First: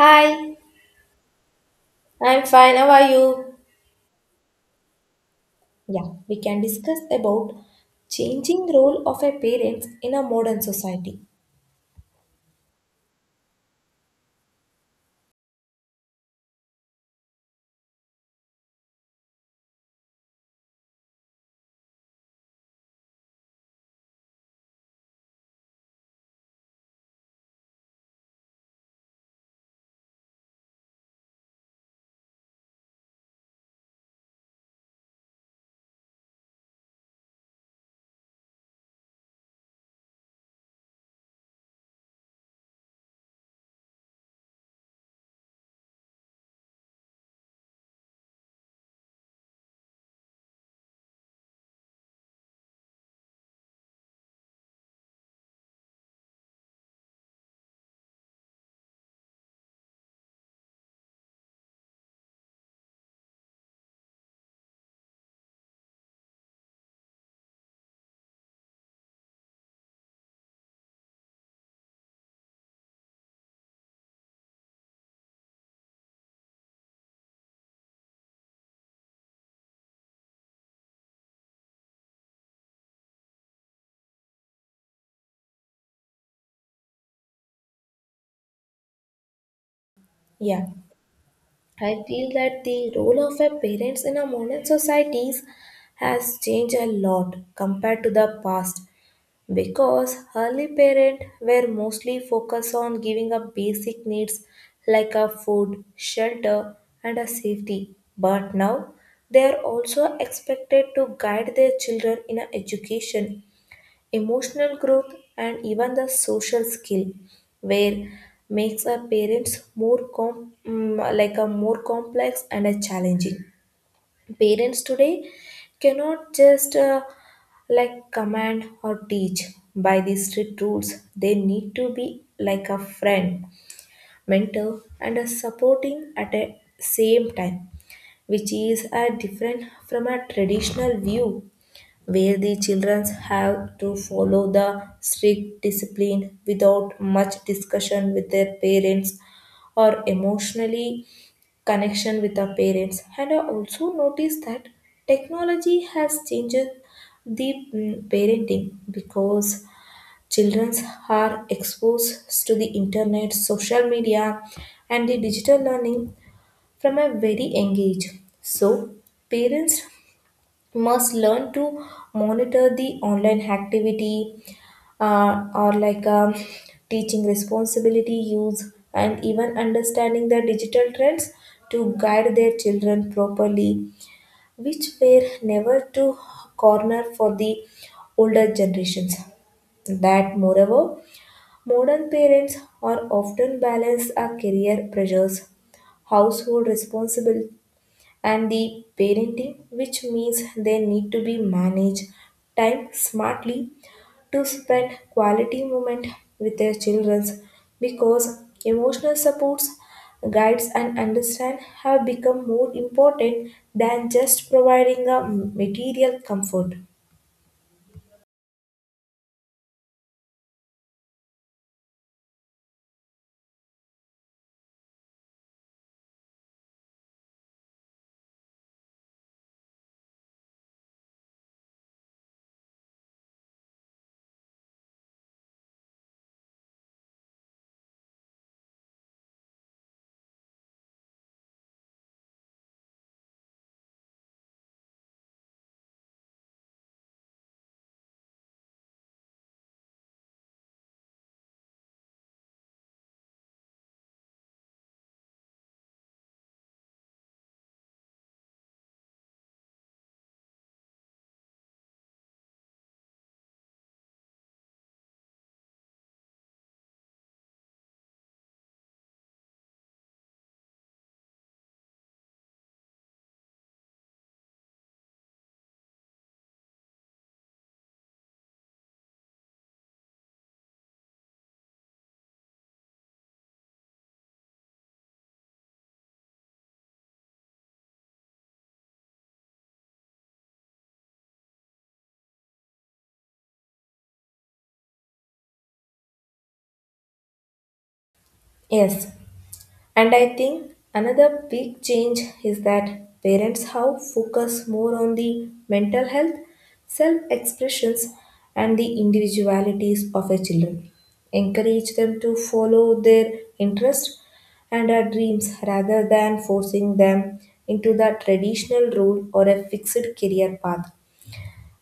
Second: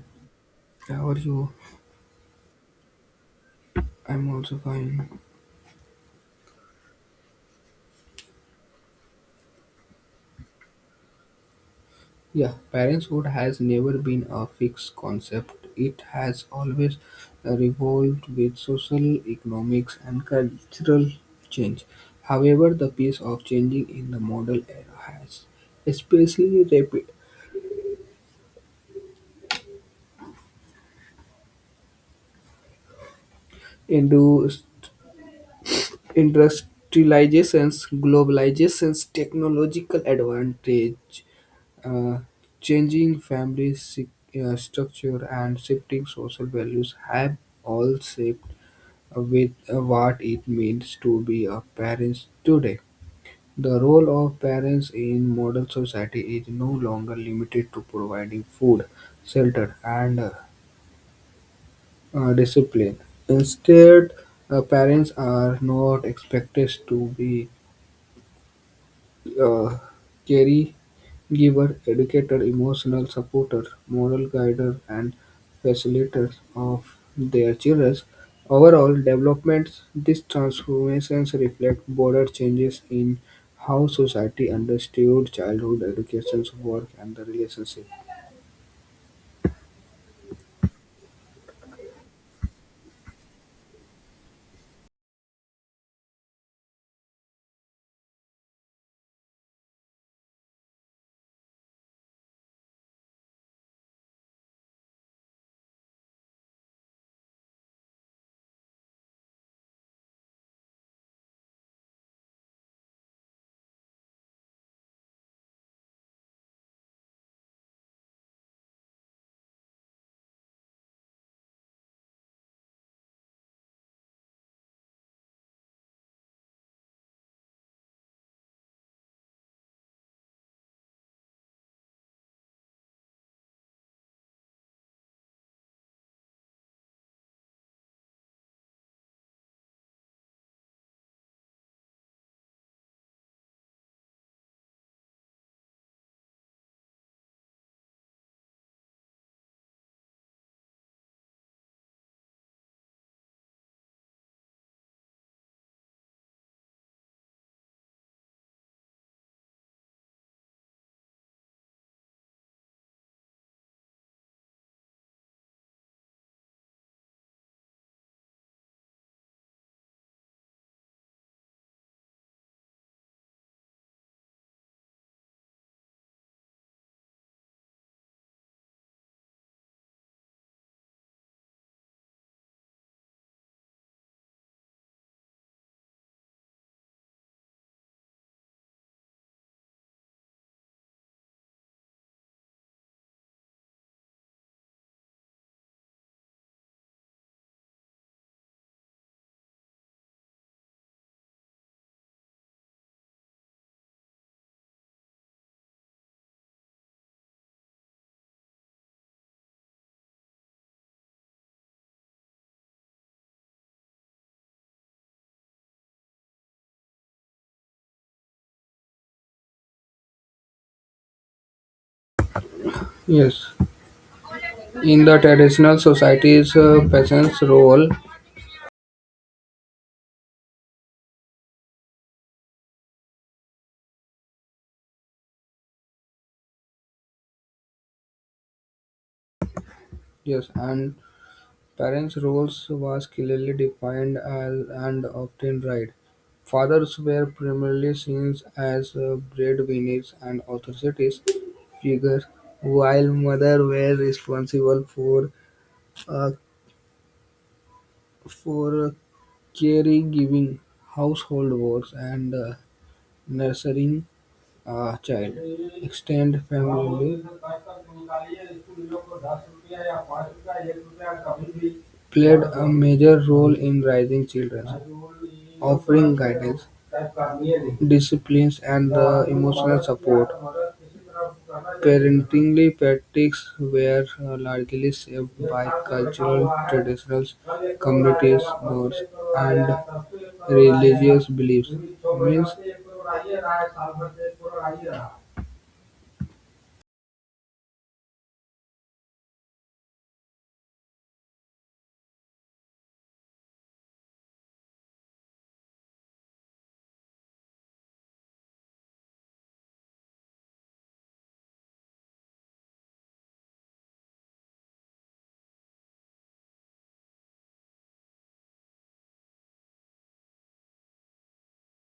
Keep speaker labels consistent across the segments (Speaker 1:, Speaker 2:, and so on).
Speaker 1: Hi,
Speaker 2: How are you?
Speaker 1: I'm fine. How are you?
Speaker 2: I'm also fine.
Speaker 1: Yeah, we can discuss about changing role of a parents in a modern society.
Speaker 2: Yeah, parenthood has never been a fixed concept. It has always revolved with social, economics, and cultural change. However, the pace of changing in the modern era has, especially rapid into industrializations, globalizations, technological advantage, Uh, changing structure and shifting social values have all shaped with what it means to be a parent today. The role of parents in modern society is no longer limited to providing food, shelter, and discipline. Instead, parents are not expected to be uh, carry Giver, educator, emotional supporter, moral guider and facilitator of their children's overall development. These transformations reflect broader changes in how society understood childhood education, work and the relationship.
Speaker 1: Yeah. I feel that the role of a parents in a modern societies has changed a lot compared to the past because early parents were mostly focused on giving up basic needs like a food, shelter and a safety. But now they are also expected to guide their children in a education emotional growth and even the social skill where makes a parents like a more complex and a challenging parents today cannot just like command or teach by these strict rules. They need to be like a friend, mentor and a supporting at a same time, which is a different from a traditional view where the children have to follow the strict discipline without much discussion with their parents or emotionally connection with our parents. And I also noticed that technology has changed the parenting because children are exposed to the internet, social media and the digital learning from a very young age. So parents must learn to monitor the online activity, or like teaching responsibility use and even understanding the digital trends to guide their children properly, which were never to corner for the older generations. That moreover, modern parents are often balance our career pressures, household responsibilities and the parenting, which means they need to be manage time smartly to spend quality moment with their children, because emotional supports, guides and understand have become more important than just providing a material comfort.
Speaker 2: Yes, in the traditional societies, peasants' role, yes, and parents' roles was clearly defined and often right. Fathers were primarily seen as breadwinners and authoritative figures, while mothers were responsible for uh, for caregiving, household work, and nursing a child. Extended family played a major role in raising children, offering guidance, disciplines, and the emotional support. Parenting practices were largely shaped by cultural traditions, communities, norms, and religious beliefs. Means
Speaker 1: Yes. And I think another big change is that parents have focus more on the mental health, self expressions, and the individualities of their children. Encourage them to follow their interests and their dreams rather than forcing them into the traditional role or a fixed career path,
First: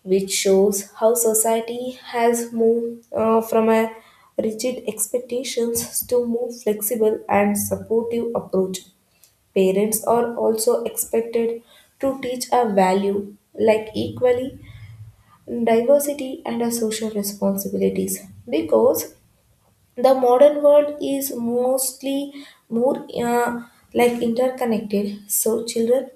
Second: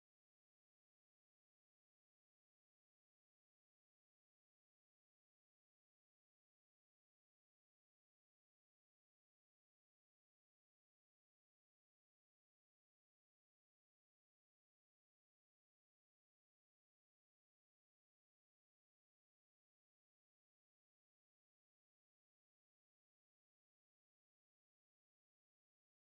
Speaker 1: which shows how society has moved from a rigid expectations to more flexible and supportive approach. Parents are also expected to teach a value like equally, diversity and a social responsibilities, because the modern world is mostly more like interconnected. So children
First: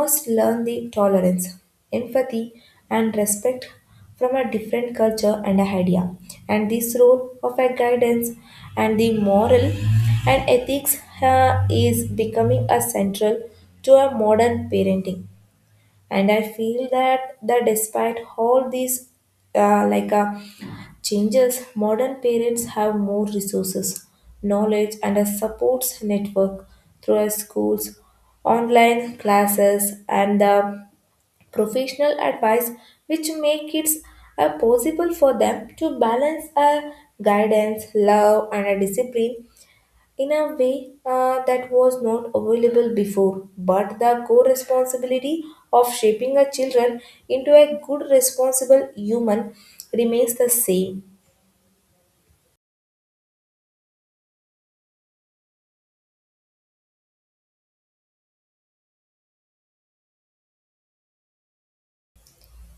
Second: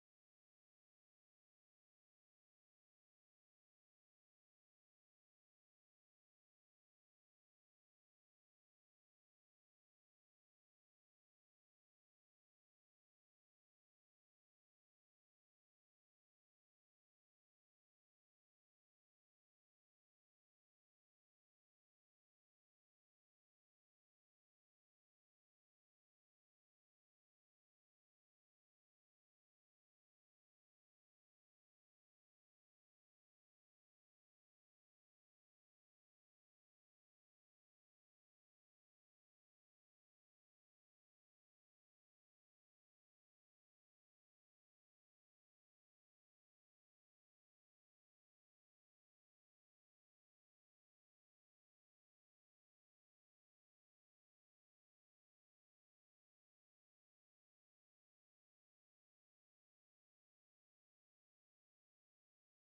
Speaker 1: must learn the tolerance, empathy and respect from a different culture and idea, and this role of a guidance and the moral and ethics is becoming a central to a modern parenting. And I feel that despite all these uh, like uh, changes, modern parents have more resources, knowledge and a support network through our schools, online classes and the professional advice, which make it possible for them to balance a guidance, love and a discipline in a way that was not available before. But the core responsibility of shaping our children into a good, responsible human remains the same.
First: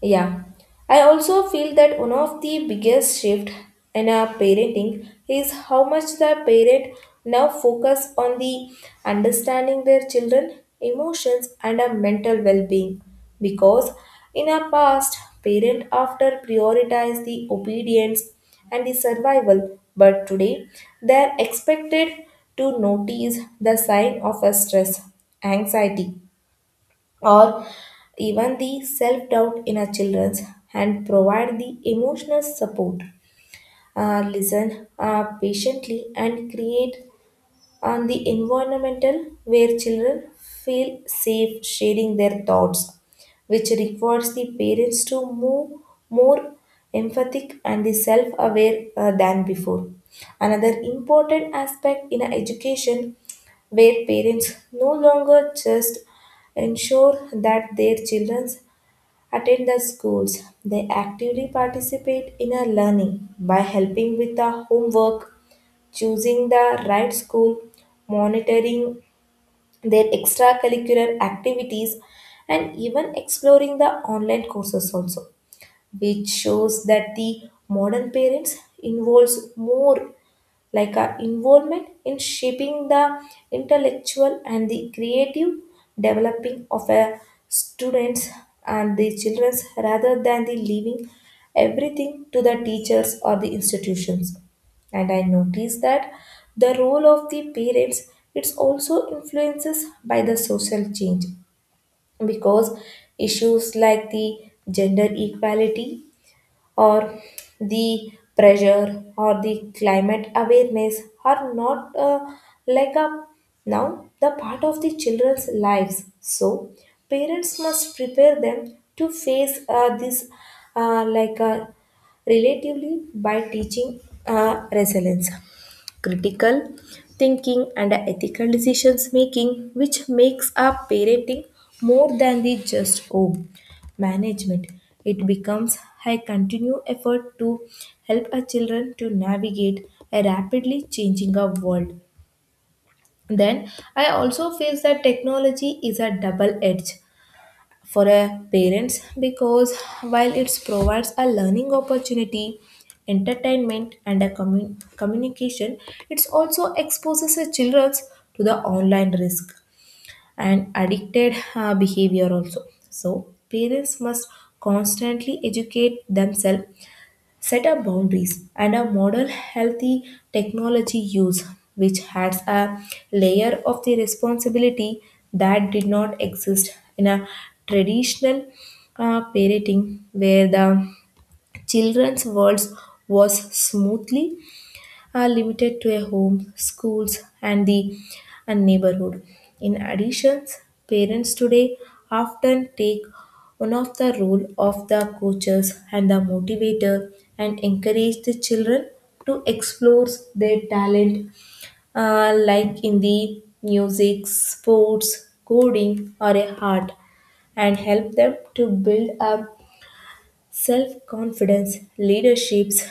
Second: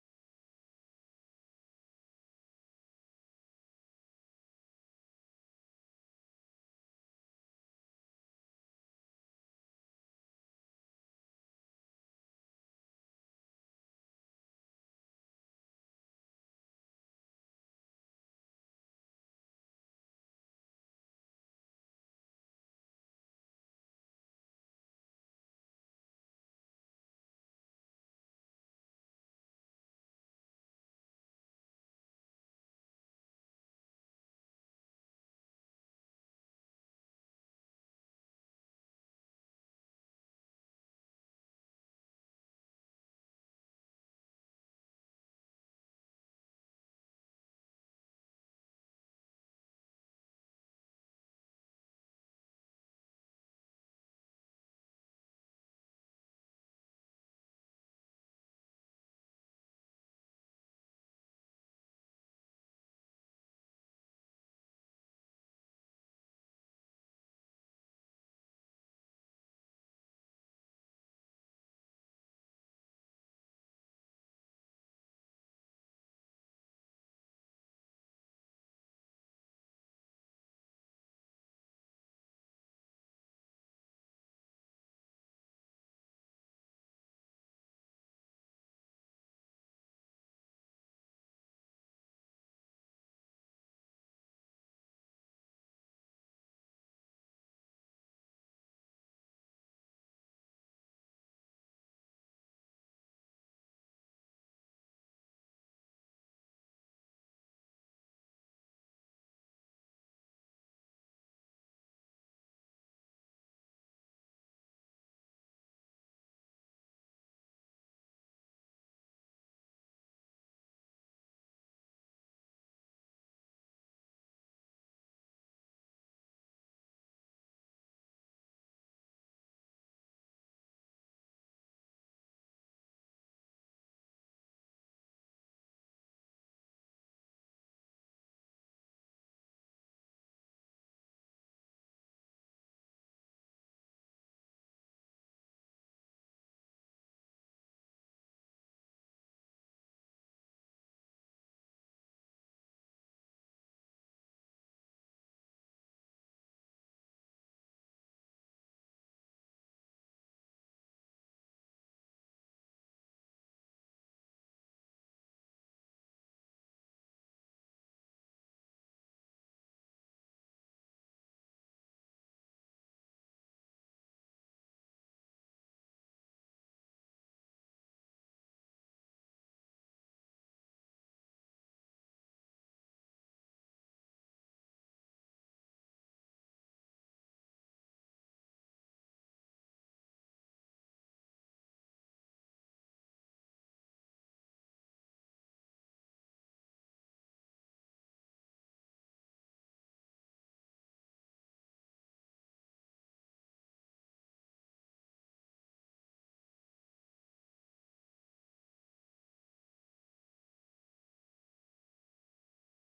Speaker 1: Yeah, I also feel that one of the biggest shift in our parenting is how much the parent now focus on the understanding their children emotions and a mental well-being, because in our past parent after prioritize the obedience and the survival, but today they are expected to notice the sign of a stress, anxiety or even the self doubt in our children and provide the emotional support. Listen patiently and create on the environmental where children feel safe sharing their thoughts, which requires the parents to move more emphatic and the self-aware than before. Another important aspect in education, where parents no longer just ensure that their children attend the schools, they actively participate in a learning by helping with the homework, choosing the right school, monitoring their extracurricular activities, and even exploring the online courses also, which shows that the modern parents involves more like our involvement in shaping the intellectual and the creative developing of a students and the children's rather than the leaving everything to the teachers or the institutions. And I noticed that the role of the parents, it's also influences by the social change, because issues like the gender equality or the pressure or the climate awareness are not like a now the part of the children's lives. So parents must prepare them to face this like a relatively by teaching resilience, critical thinking and ethical decisions making, which makes up parenting more than the just home management. It becomes a continued effort to help our children to navigate a rapidly changing our world. Then I also feel that technology is a double edge for a parents, because while it provides a learning opportunity, entertainment and a communication, it also exposes the children to the online risk and addicted behavior also. So parents must constantly educate themselves, set up boundaries and a model healthy technology use, which adds a layer of the responsibility that did not exist in a traditional parenting, where the children's world was smoothly are limited to a home, schools, and the and neighborhood. In addition, parents today often take one of the role of the coaches and the motivator, and encourage the children to explore their talent like in the music, sports, coding, or a art, and help them to build up self confidence, leaderships,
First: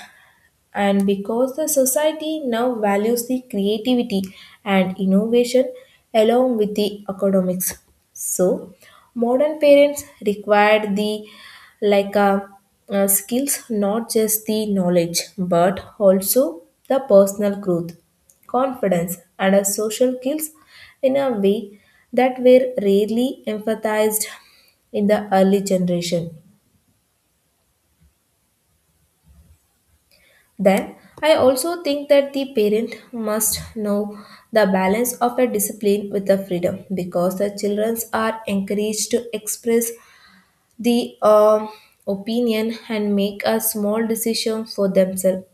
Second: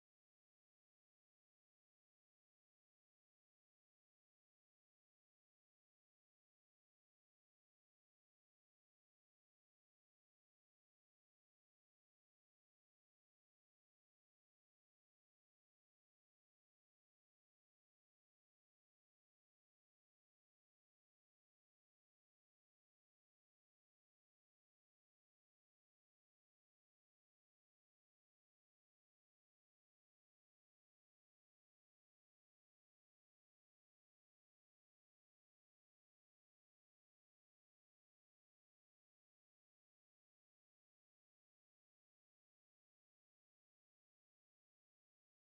Speaker 1: and because the society now values the creativity and innovation along with the academics. So modern parents require the like uh, skills, not just the knowledge but also the personal growth, confidence and a social skills in a way that were rarely emphasized in the early generation. Then, I also think that the parent must know the balance of a discipline with the freedom, because the children are encouraged to express the opinion and make a small decision for themselves,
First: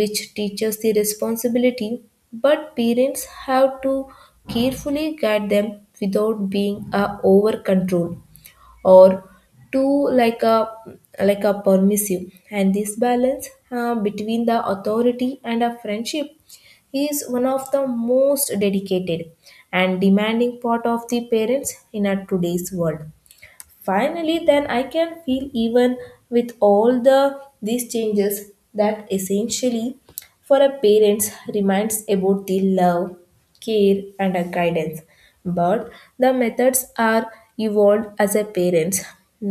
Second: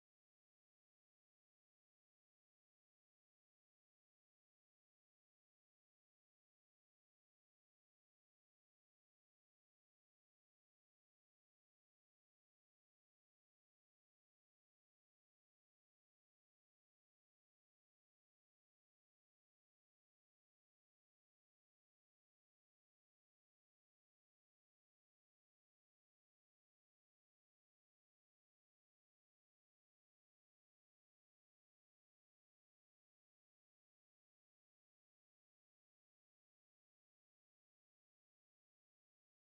Speaker 1: which teaches the responsibility. But parents have to carefully guide them without being over control or too like a permissive. And this balance between the authority and a friendship is one of the most dedicated and demanding part of the parents in our today's world. Finally then I can feel even with all these changes that essentially for a parents reminds about the love, care and a guidance. But the methods are evolved, as a parents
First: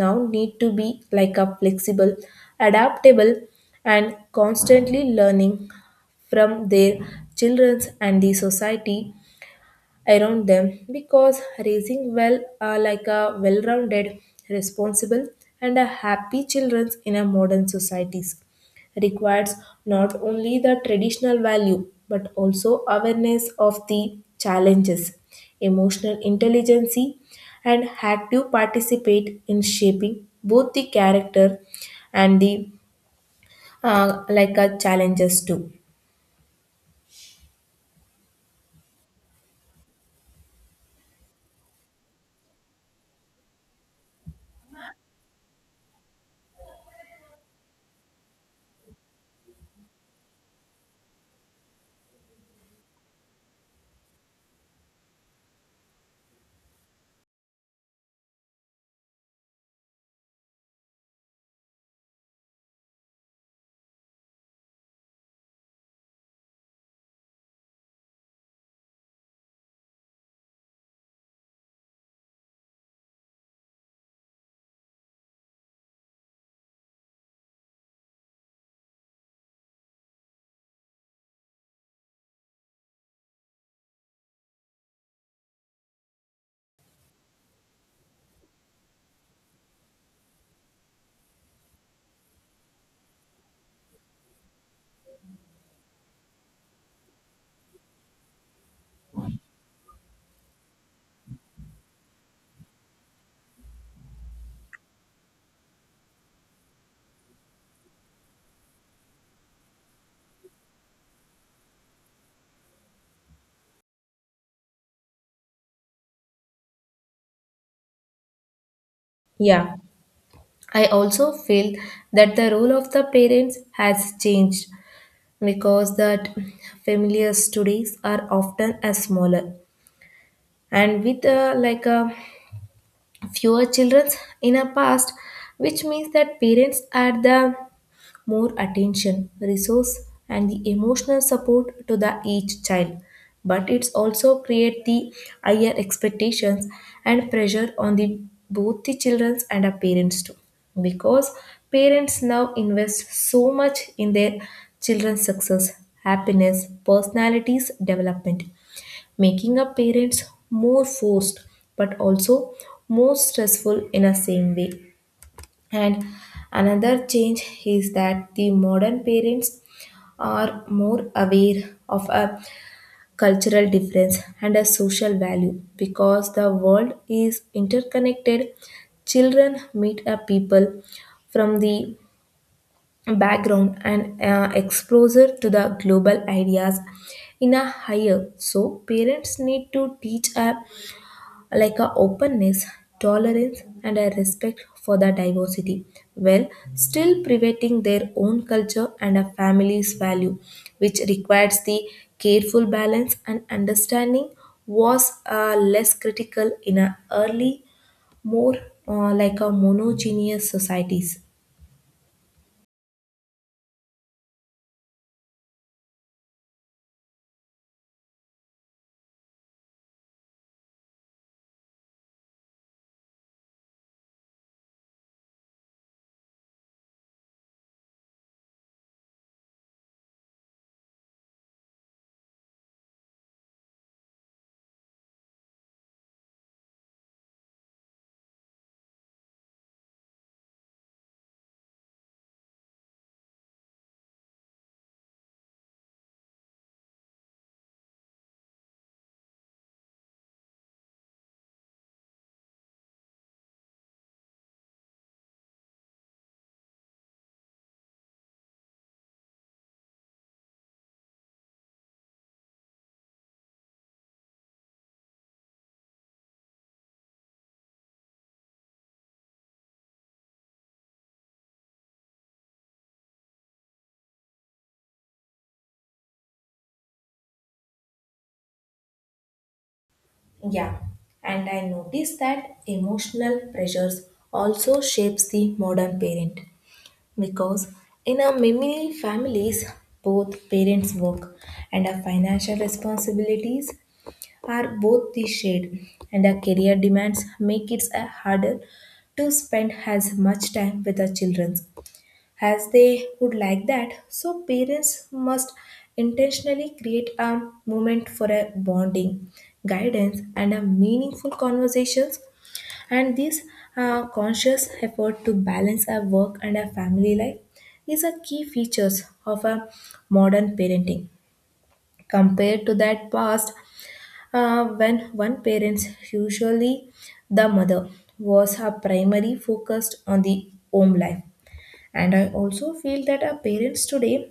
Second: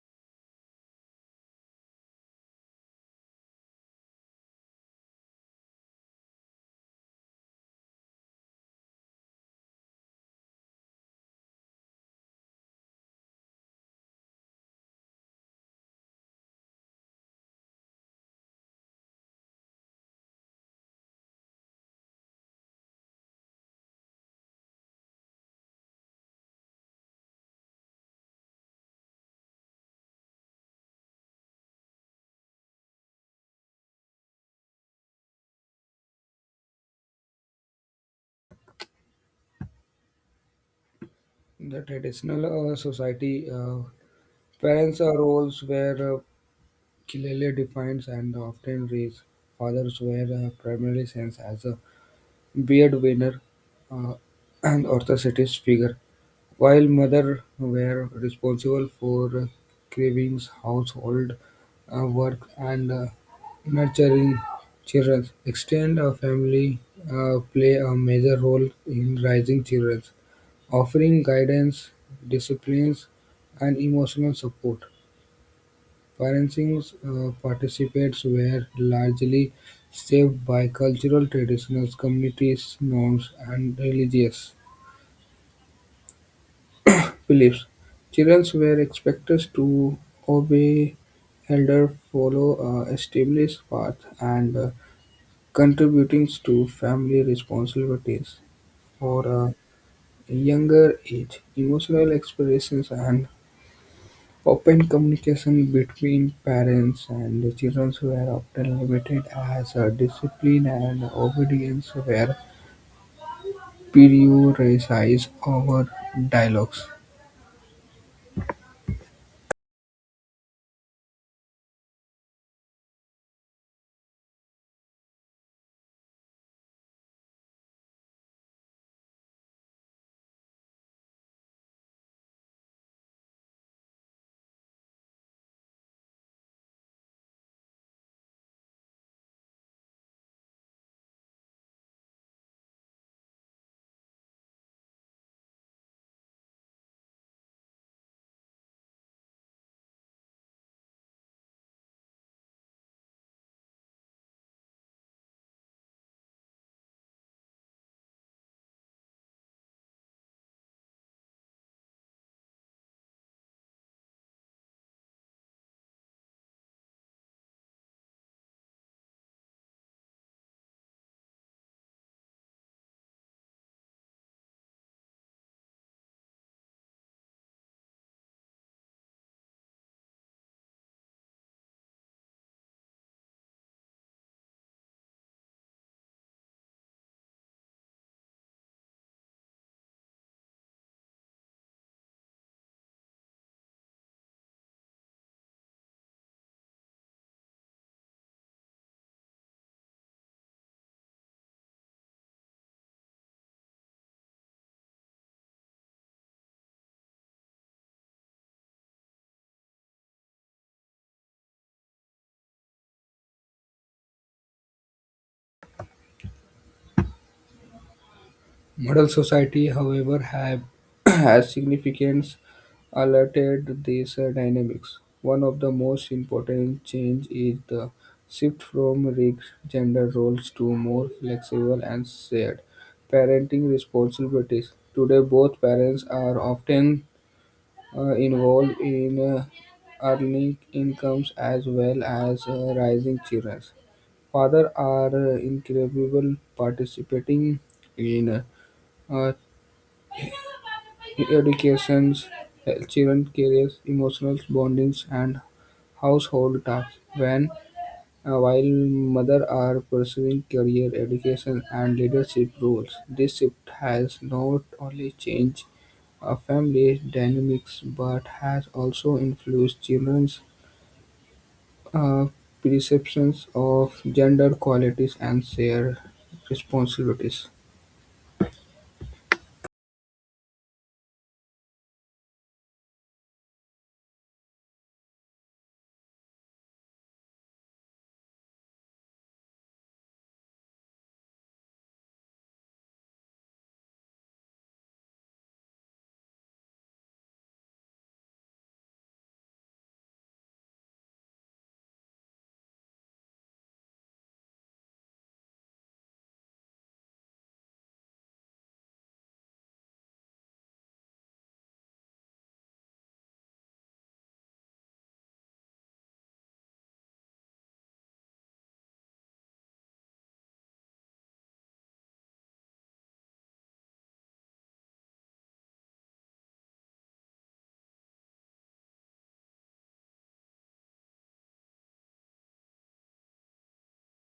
Speaker 1: now need to be like a flexible, adaptable and constantly learning from their children's and the society around them, because raising well-rounded, responsible and a happy children in a modern societies requires not only the traditional value but also awareness of the challenges, emotional intelligence and active participate in shaping both the character and the like a challenges too.
Speaker 2: the traditional society parents' roles were Kilele defines and often reads. Fathers were primarily seen as a beard winner, uh, and authoritative figure, while mothers were responsible for cravings, household work, and nurturing children. Extended family play a major role in raising children, offering guidance, disciplines, and emotional support. Ferencing's participants were largely shaped by cultural traditions, communities, norms, and religious beliefs. Children were expected to obey elder, follow a established path, and contributing to family responsibilities. For a younger age, emotional expressions and open communication between parents and the children were often limited as discipline and obedience were prioritized over dialogues.
Speaker 1: Yeah, I also feel that the role of the parents has changed because that familiar studies are often a smaller and with like a fewer children in a past, which means that parents are the more attention, resource, and the emotional support to the each child. But it's also create the higher expectations and pressure on the both the children and the parents too. Because parents now invest so much in their children's success, happiness, personalities development, making a parents more forced but also more stressful in a same way. And another change is that the modern parents are more aware of a cultural difference and a social value because the world is interconnected. Children meet a people from the background and exposure to the global ideas in a higher. So parents need to teach a like a openness, tolerance, and a respect for the diversity, while still preventing their own culture and a family's value, which requires the careful balance and understanding was less critical in a early, more like a monogeneous societies.
Speaker 2: Modern society, however, have has significance altered these dynamics. One of the most important change is the shift from rigid gender roles to more flexible and shared parenting responsibilities. Today, both parents are often involved in earning incomes as well as raising children. Fathers are incredible participating in uh, uh, educations, children careers, emotional bondings, and household tasks. When While mothers are pursuing career, education, and leadership roles, this shift has not only changed family dynamics but has also influenced children's uh, perceptions of gender qualities and shared responsibilities.
Speaker 1: Yeah, and I noticed that emotional pressures also shapes the modern parent. Because in our many families, both parents' work and our financial responsibilities are both the shade, and our career demands make it a harder to spend as much time with our children as they would like that. So parents must intentionally create a moment for a bonding, guidance, and a meaningful conversations. And this conscious effort to balance our work and our family life is a key features of a modern parenting compared to that past when one parent, usually the mother, was her primary focused on the home life. And I also feel that our parents today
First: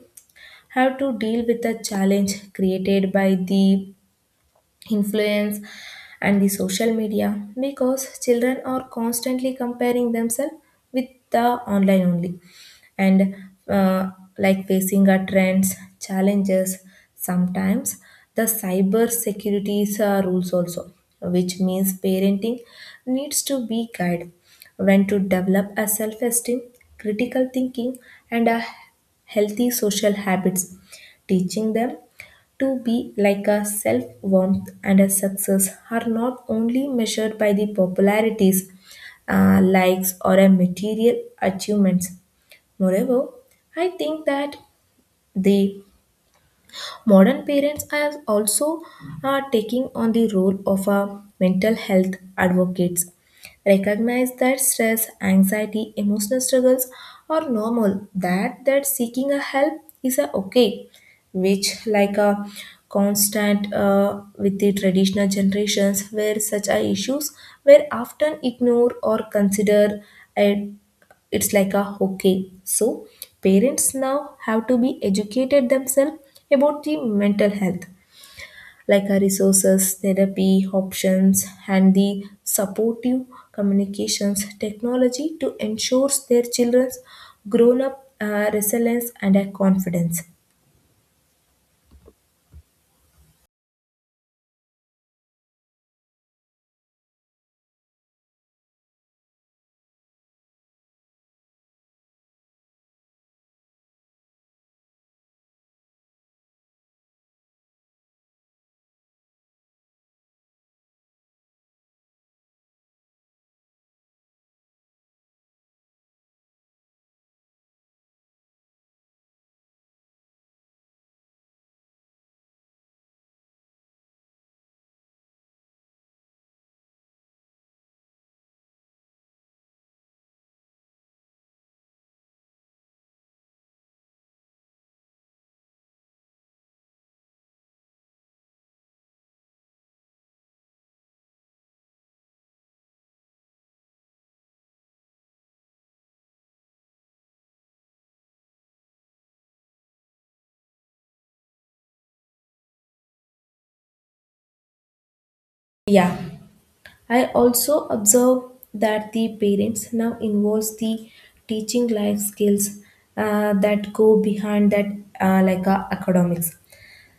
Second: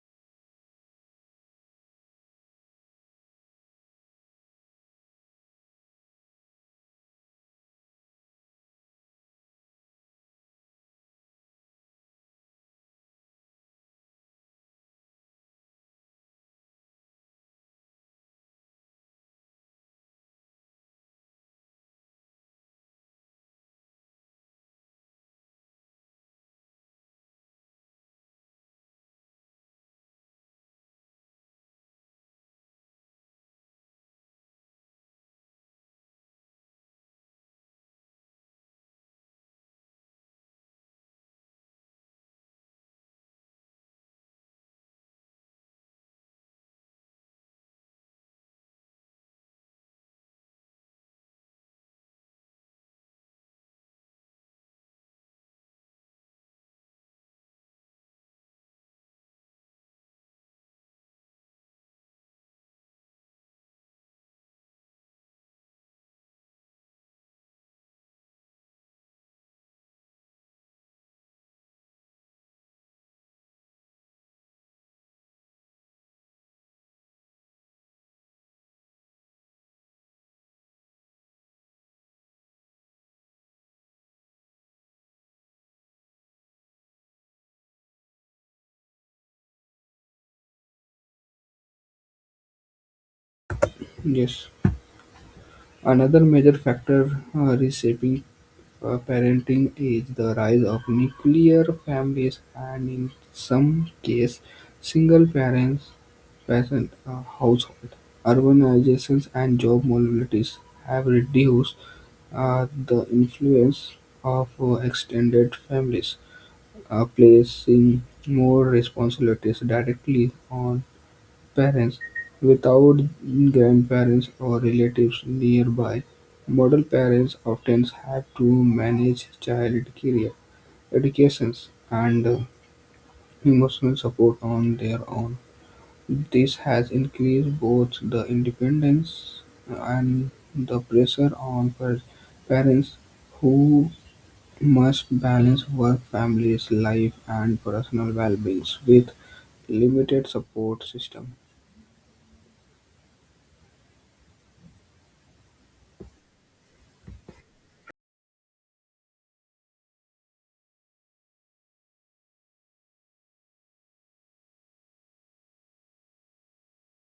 Speaker 1: have to deal with the challenge created by the influence and the social media, because children are constantly comparing themselves with the online only and uh, like facing our trends, challenges, sometimes the cyber securities rules also, which means parenting needs to be guided when to develop a self-esteem, critical thinking and a healthy social habits, teaching them to be like a self warmth, and a success are not only measured by the popularities, likes, or a material achievements. Moreover, I think that the modern parents are also taking on the role of a mental health advocates. Recognize that stress, anxiety, emotional struggles are normal. That seeking a help is a okay, which like a constant with the traditional generations where such are issues were often ignored or considered a, it's like a okay so parents now have to be educated themselves about the mental health like a resources therapy options and the supportive communications technology to ensure their children's grown up resilience and a confidence.
Speaker 2: Yes, another major factor reshaping parenting age, the rise of nuclear families and in some cases single parents present household. Urbanizations and job mobilities have reduced the influence of extended families, placing more responsibilities directly on parents without grandparents or relatives nearby. Model parents often have to manage child career, educations, and emotional support on their own. This has increased both the independence and the pressure on parents who must balance work, families, life, and personal well-being with limited support system.
Speaker 1: Yeah, I also observe that the parents now involves the teaching life skills that go behind that academics,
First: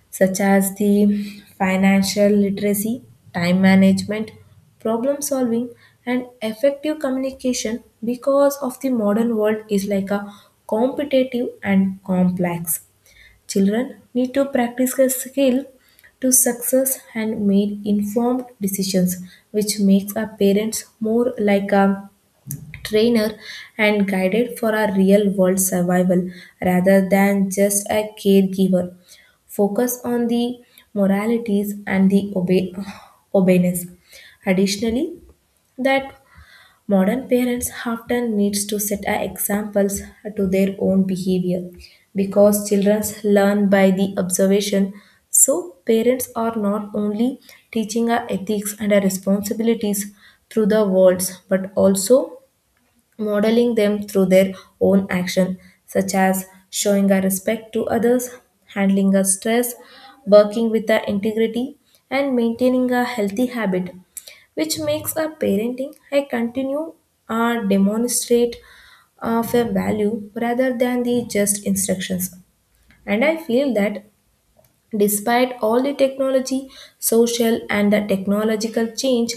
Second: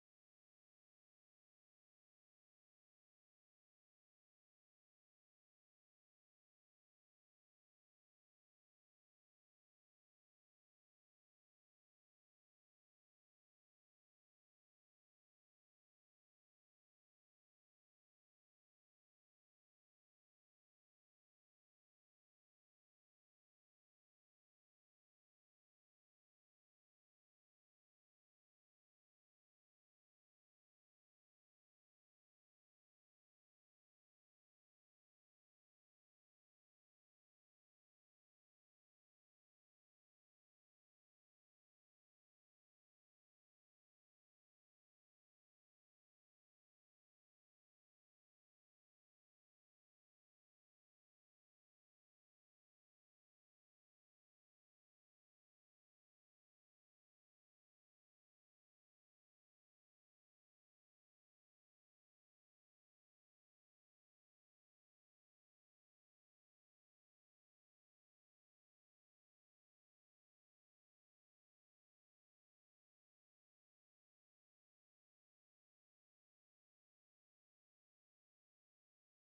Speaker 1: such as the financial literacy, time management, problem solving, and effective communication because of the modern world is like a competitive and complex. Children need to practice a skill to success and make informed decisions, which makes our parents more like a trainer and guided for our real world survival rather than just a caregiver. Focus on the moralities and the obedience. Additionally, that modern parents often needs to set a examples to their own behavior because children learn by the observation. So parents are not only teaching our ethics and our responsibilities through the words but also modeling them through their own action, such as showing our respect to others, handling our stress, working with our integrity, and maintaining a healthy habit, which makes our parenting I continue or demonstrate of a value rather than the just instructions. And I feel that despite all the technology, social, and the technological change,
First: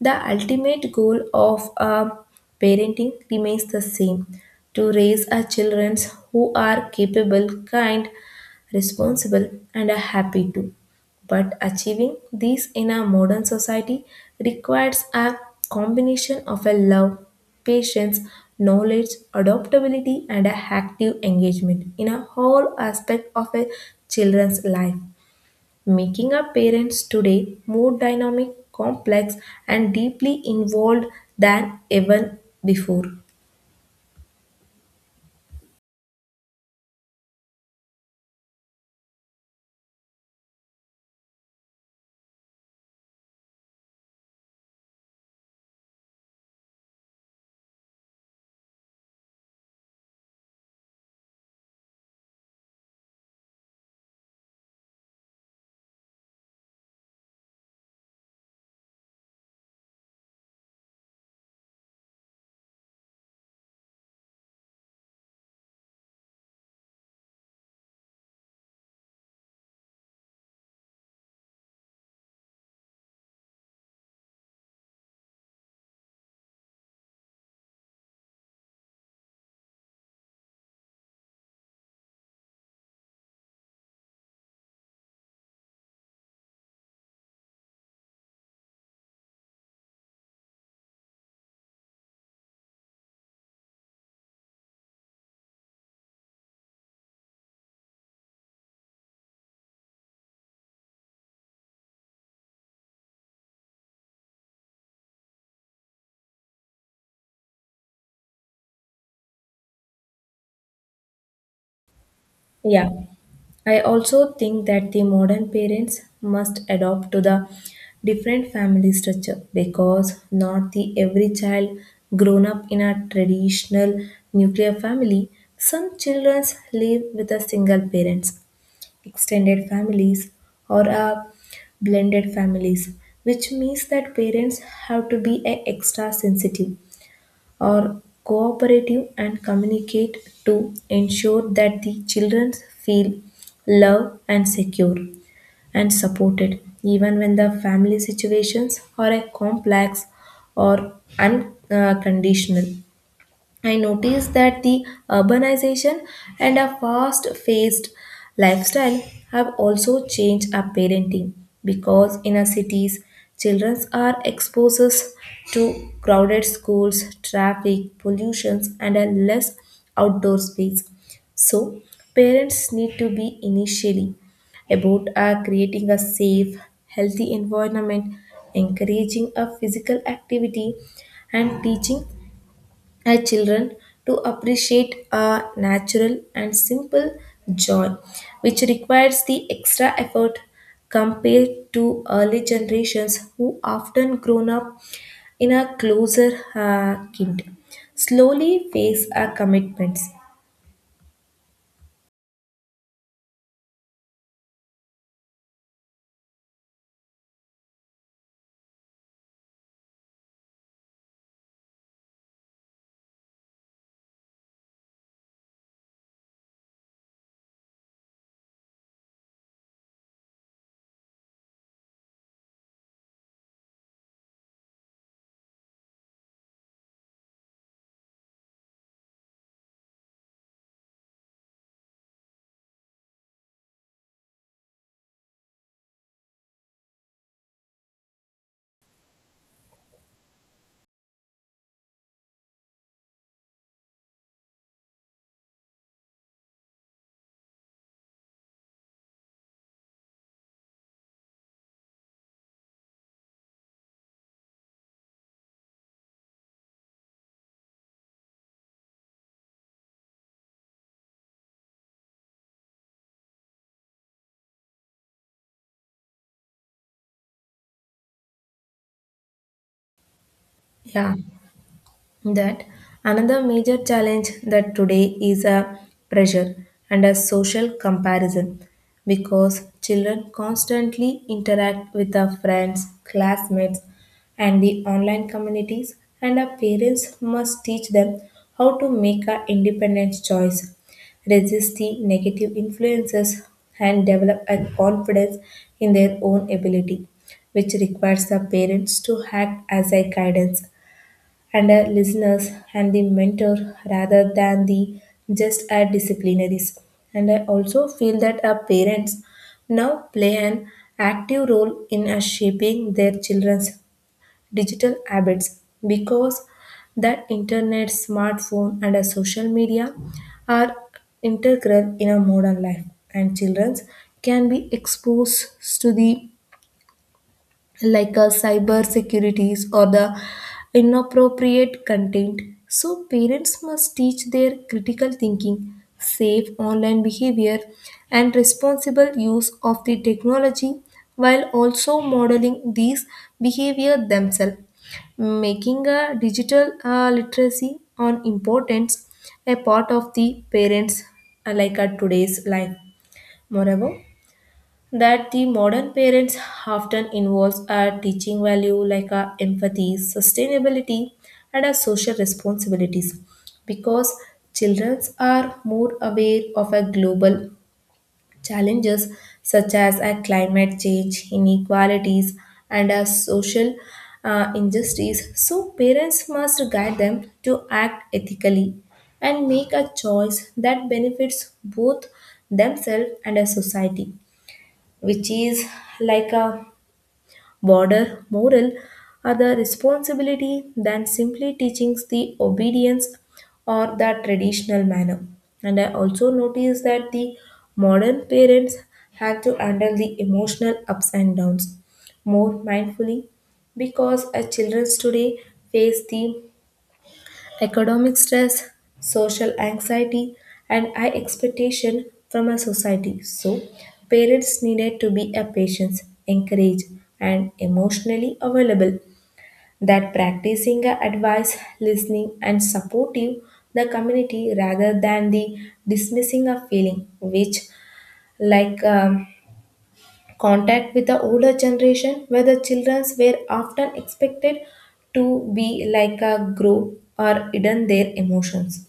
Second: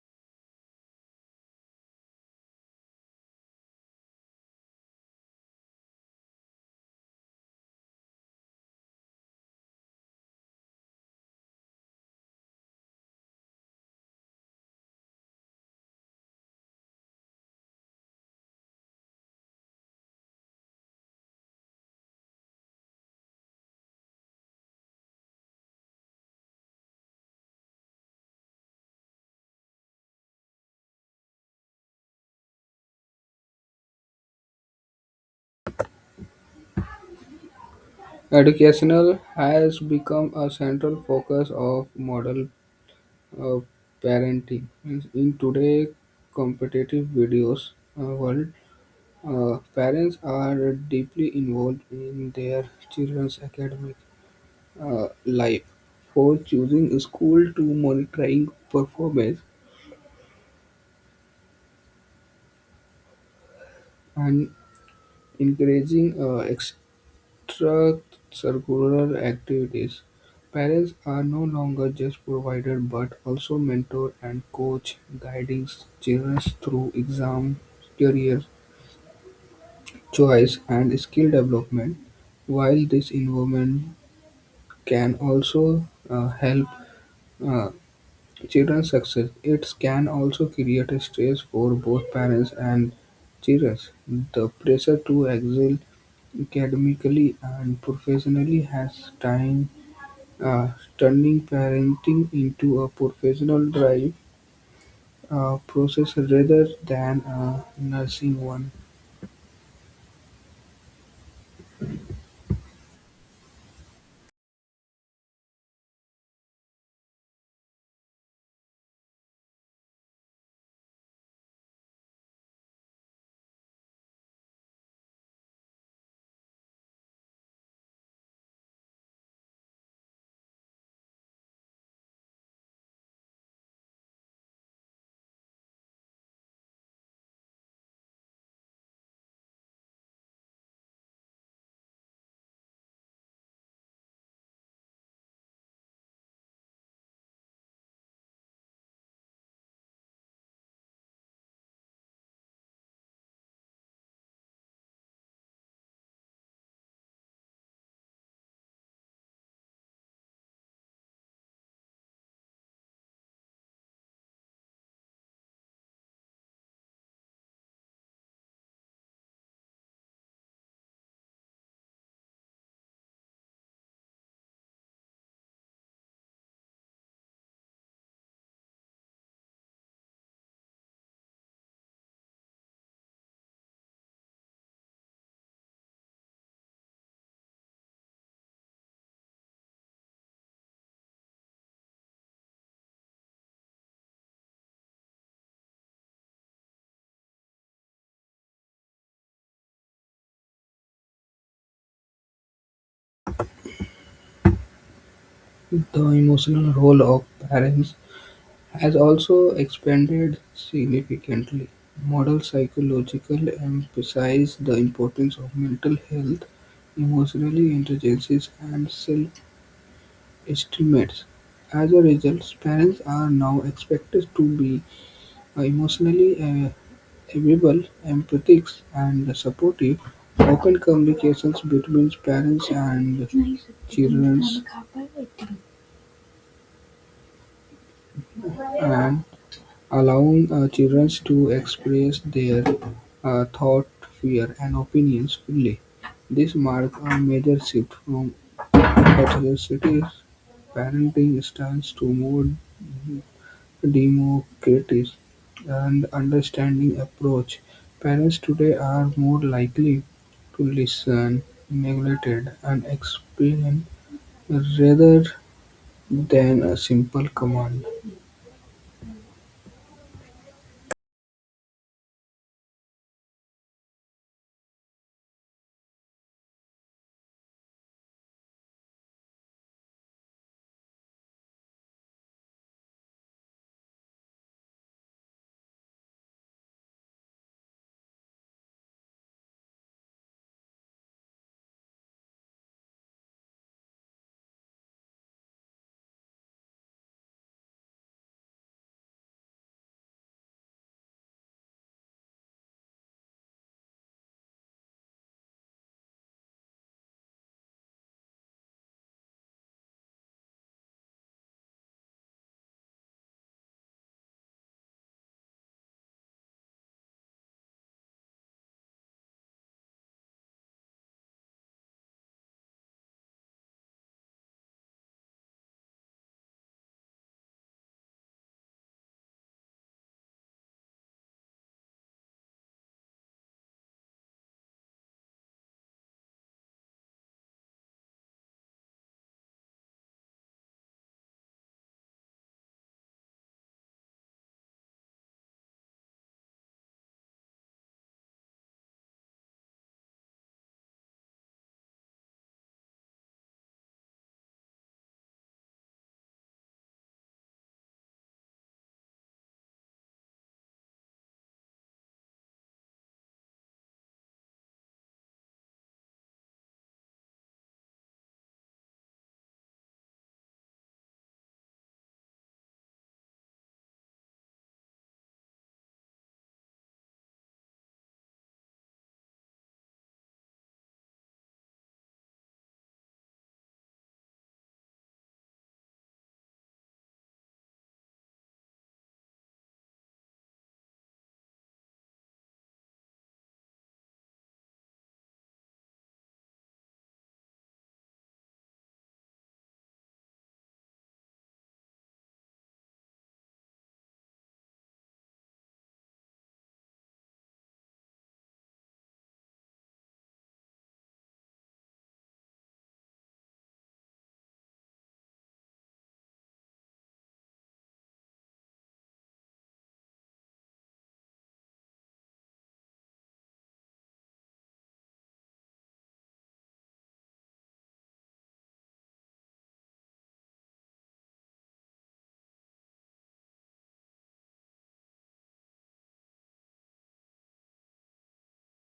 Speaker 1: the ultimate goal of parenting remains the same to raise our children who are capable, kind, responsible, and are happy too. But achieving these in our modern society requires a combination of a love, patience, knowledge, adaptability, and a active engagement in a whole aspect of a children's life, making our parents today more dynamic, complex, and deeply involved than ever before.
Speaker 2: Educational has become a central focus of model uh, parenting. Means in today's competitive videos world, parents are deeply involved in their children's academic life, for choosing a school to monitoring performance and encouraging through curricular activities. Parents are no longer just providers but also mentor and coach, guiding children through exam, career choice, and skill development. While this involvement can also help uh, children's success, it can also create a stress for both parents and children. The pressure to excel academically and professionally has time Uh, turning parenting into a professional drive process rather than a nursing one.
Speaker 1: Yeah, I also think that the modern parents must adopt to the different family structure because not the every child grown up in a traditional nuclear family. Some children live with a single parents, extended families, or a blended families, which means that parents have to be a extra sensitive are cooperative and communicate to ensure that the children feel loved and secure and supported even when the family situations are a complex or unconditional. I noticed that the urbanization and a fast paced lifestyle have also changed our parenting because in our cities, children are exposed to crowded schools, traffic, pollutions, and a less outdoor space. So, parents need to be initially about creating a safe, healthy environment, encouraging a physical activity, and teaching our children to appreciate a natural and simple joy, which requires the extra effort compared to early generations who often grown up in a closer kind. Slowly face our commitments.
Speaker 2: The emotional role of parents has also expanded significantly. Modern psychological emphasize the importance of mental health, emotional intelligence, and self-estimates. As a result, parents are now expected to be emotionally amiable, empathic, and supportive, open communications between parents and children and allowing children to express their thought, fear, and opinions freely. This marks a major shift from heterocyclic parenting styles to more democratic and understanding approach. Parents today are more likely to listen, neglect, and explain rather than a simple command.
Speaker 1: Yeah. That another major challenge that today is a pressure and a social comparison because children constantly interact with their friends classmates and the online communities and our parents must teach them how to make an independent choice resist the negative influences and develop a confidence in their own ability which requires the parents to act as a guidance and a listeners and the mentor rather than the just a disciplinaries. And I also feel that our parents now play an active role in shaping their children's digital habits because that internet, smartphone, and a social media are integral in a modern life, and children can be exposed to the cyber securities or the inappropriate content. So, parents must teach their critical thinking, safe online behavior, and responsible use of the technology while also modeling these behavior themselves. Making a digital literacy on importance a part of the parents today's life. Moreover, that the modern parents often involves are teaching value like our empathy, sustainability, and our social responsibilities because children are more aware of our global challenges such as our climate change, inequalities, and our social injustice. So parents must guide them to act ethically and make a choice that benefits both themselves and a society which is like a border moral are the responsibility than simply teaching the obedience or the traditional manner. And I also notice that the modern parents have to handle the emotional ups and downs more mindfully because our children today face the economic stress, social anxiety, and high expectation from a society. So, parents needed to be a patient, encouraged, and emotionally available. That practicing a advice, listening, and supportive the community rather than the dismissing a feeling, which like um, contact with the older generation, where the children were often expected to be like a grow or hidden their emotions.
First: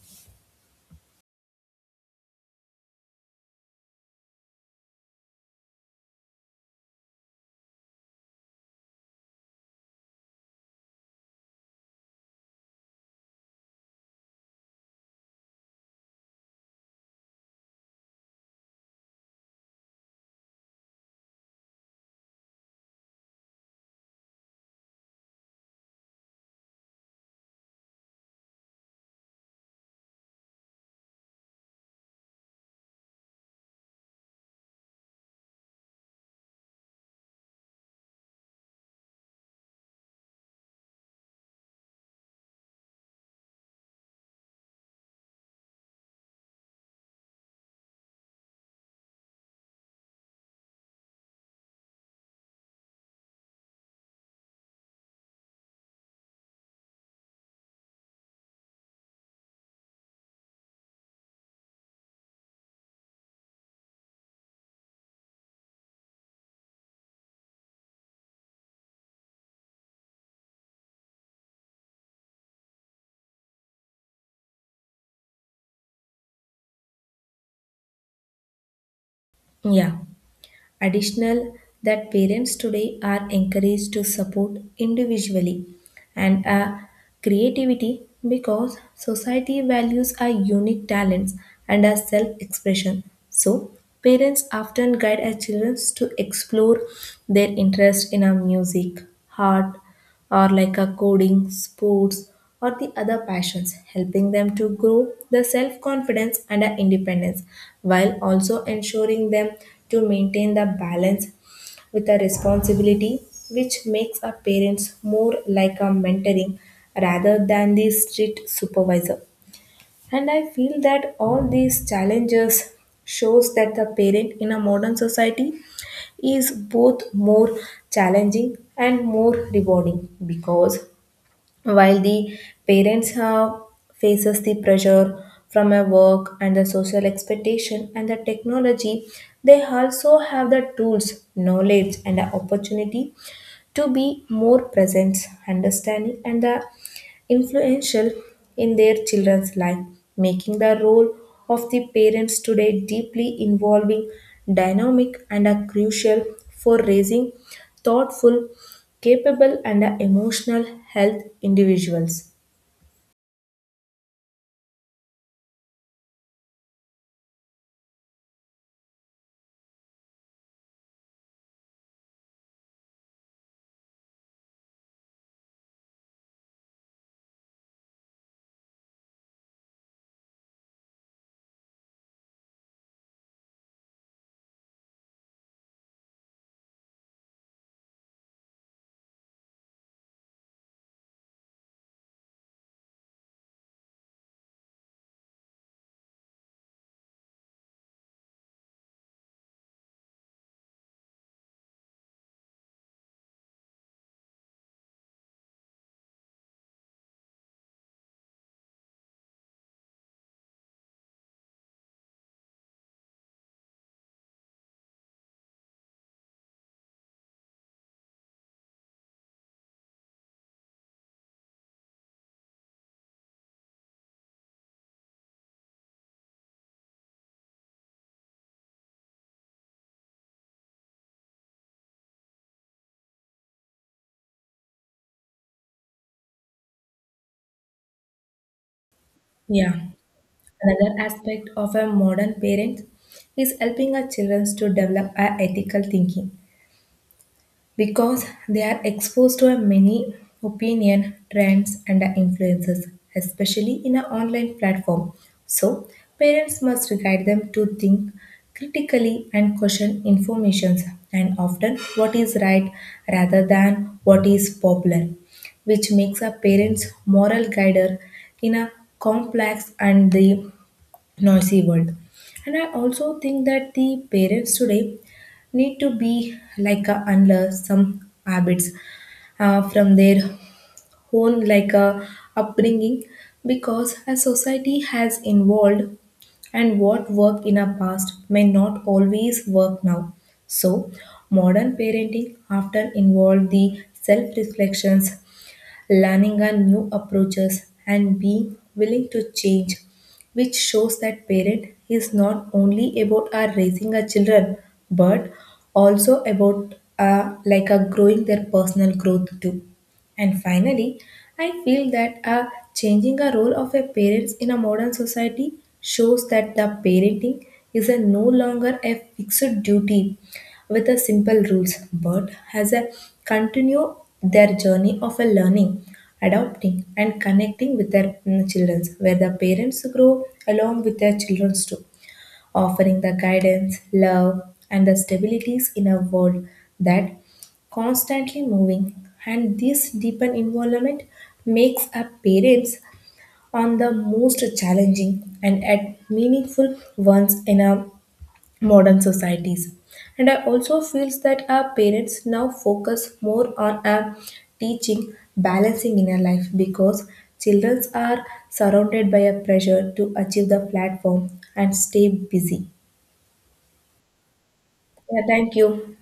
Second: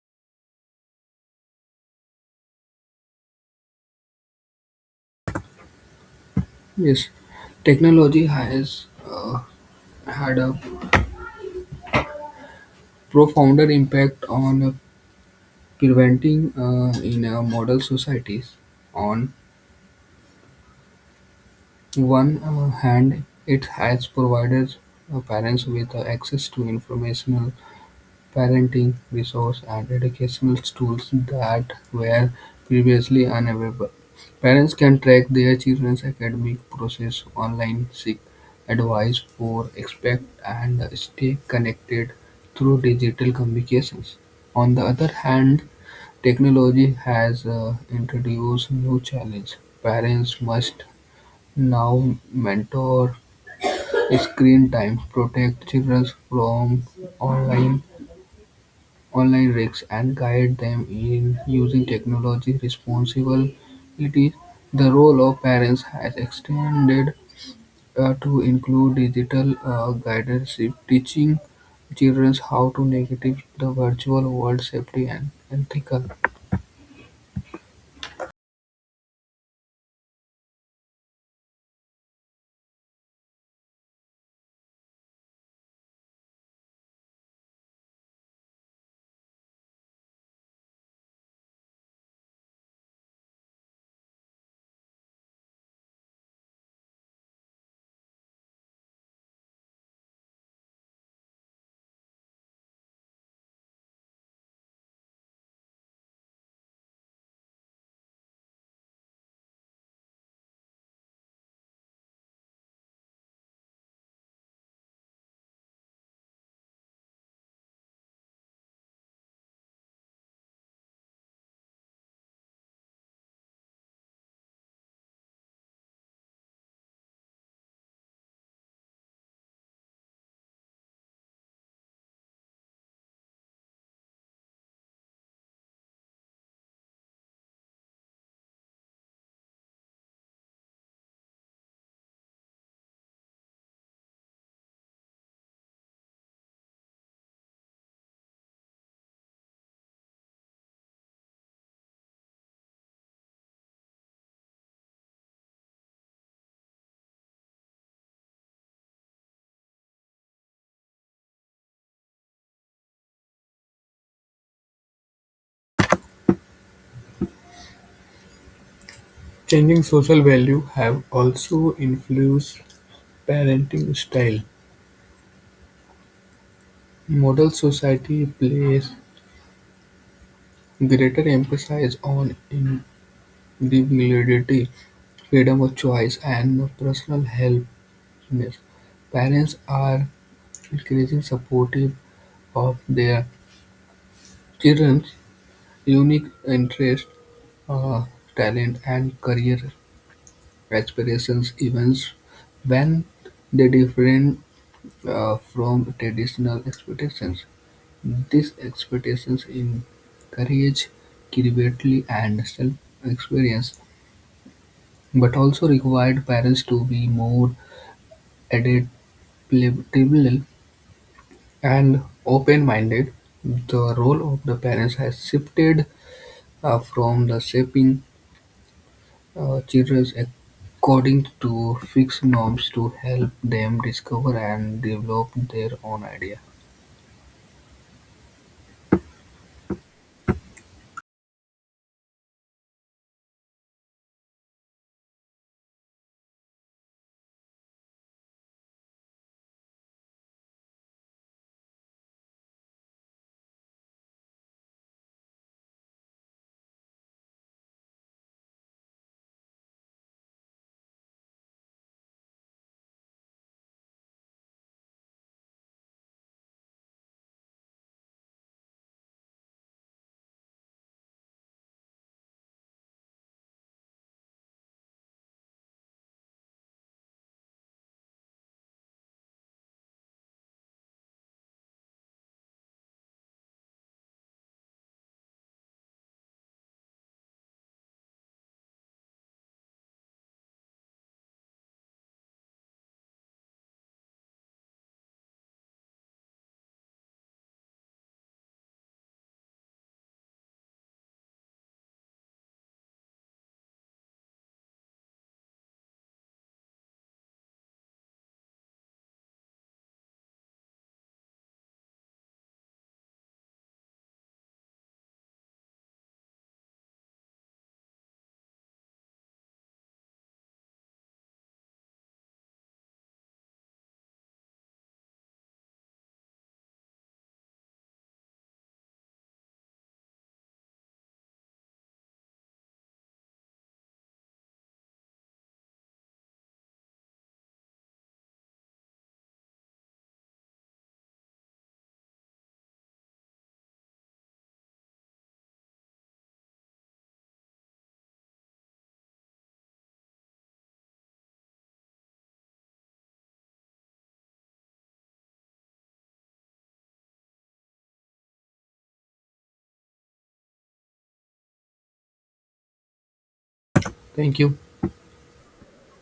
Speaker 2: Yes, technology has had a profounder impact on preventing in model societies. On one hand, it has provided parents with access to information, parenting resources and educational tools that were previously unavailable. Parents can track their children's academic process online, seek advice for expect and stay connected through digital communications. On the other hand, technology has introduced new challenges. Parents must now mentor screen time, protect children from online online risks and guide them in using technology responsibly. The role of parents has extended to include digital guidance, teaching children how to navigate the virtual world safely and ethical.
Speaker 1: Yeah. Additional that parents today are encouraged to support individually and creativity because society values our unique talents and our self-expression. So parents often guide our children to explore their interest in our music, art, or like a coding, sports, or the other passions, helping them to grow the self confidence and a independence while also ensuring them to maintain the balance with a responsibility which makes a parents more like a mentoring rather than the strict supervisor. And I feel that all these challenges shows that the parent in a modern society is both more challenging and more rewarding because while the parents have faces the pressure from a work and the social expectation and the technology they also have the tools knowledge and the opportunity to be more present, understanding, and influential in their children's life, making the role of the parents today deeply involving, dynamic, and crucial for raising thoughtful, capable, and emotional health individuals.
Speaker 2: Changing social values have also influenced parenting style. Model society places greater emphasis on individuality freedom of choice, and personal happiness. Parents are increasingly supportive of their children's unique interests, uh, talent, and career aspirations, even when they differ from traditional expectations. These expectations encourage creativity and self-experience, but also required parents to be more adaptable and open-minded. The role of the parents has shifted from the shaping children according to fixed norms to help them discover and develop their own idea.
Speaker 1: Yeah. Another aspect of a modern parent is helping our children to develop a ethical thinking because they are exposed to a many opinion trends and influences especially in an online platform so parents must guide them to think critically and question informations and often what is right rather than what is popular which makes a parent's moral guide in a complex and the noisy world. And I also think that the parents today need to be like a unlearn some habits from their own like a upbringing because as society has evolved and what worked in our past may not always work now. So modern parenting often involve the self reflections learning on new approaches, and being willing to change, which shows that parent is not only about our raising our children but also about like a growing their personal growth too. And finally, I feel that changing a role of a parents in a modern society shows that the parenting is a no longer a fixed duty with a simple rules, but has a continue their journey of a learning, adopting, and connecting with their children, where the parents grow along with their children too offering the guidance, love, and the stabilities in a world that constantly moving. And this deepened involvement makes our parents on the most challenging and at meaningful ones in our modern societies. And I also feel that our parents now focus more on our teaching balancing in our life because children are surrounded by a pressure to achieve the platform and stay busy.
Speaker 2: Thank you.
Speaker 1: Yeah, thank you.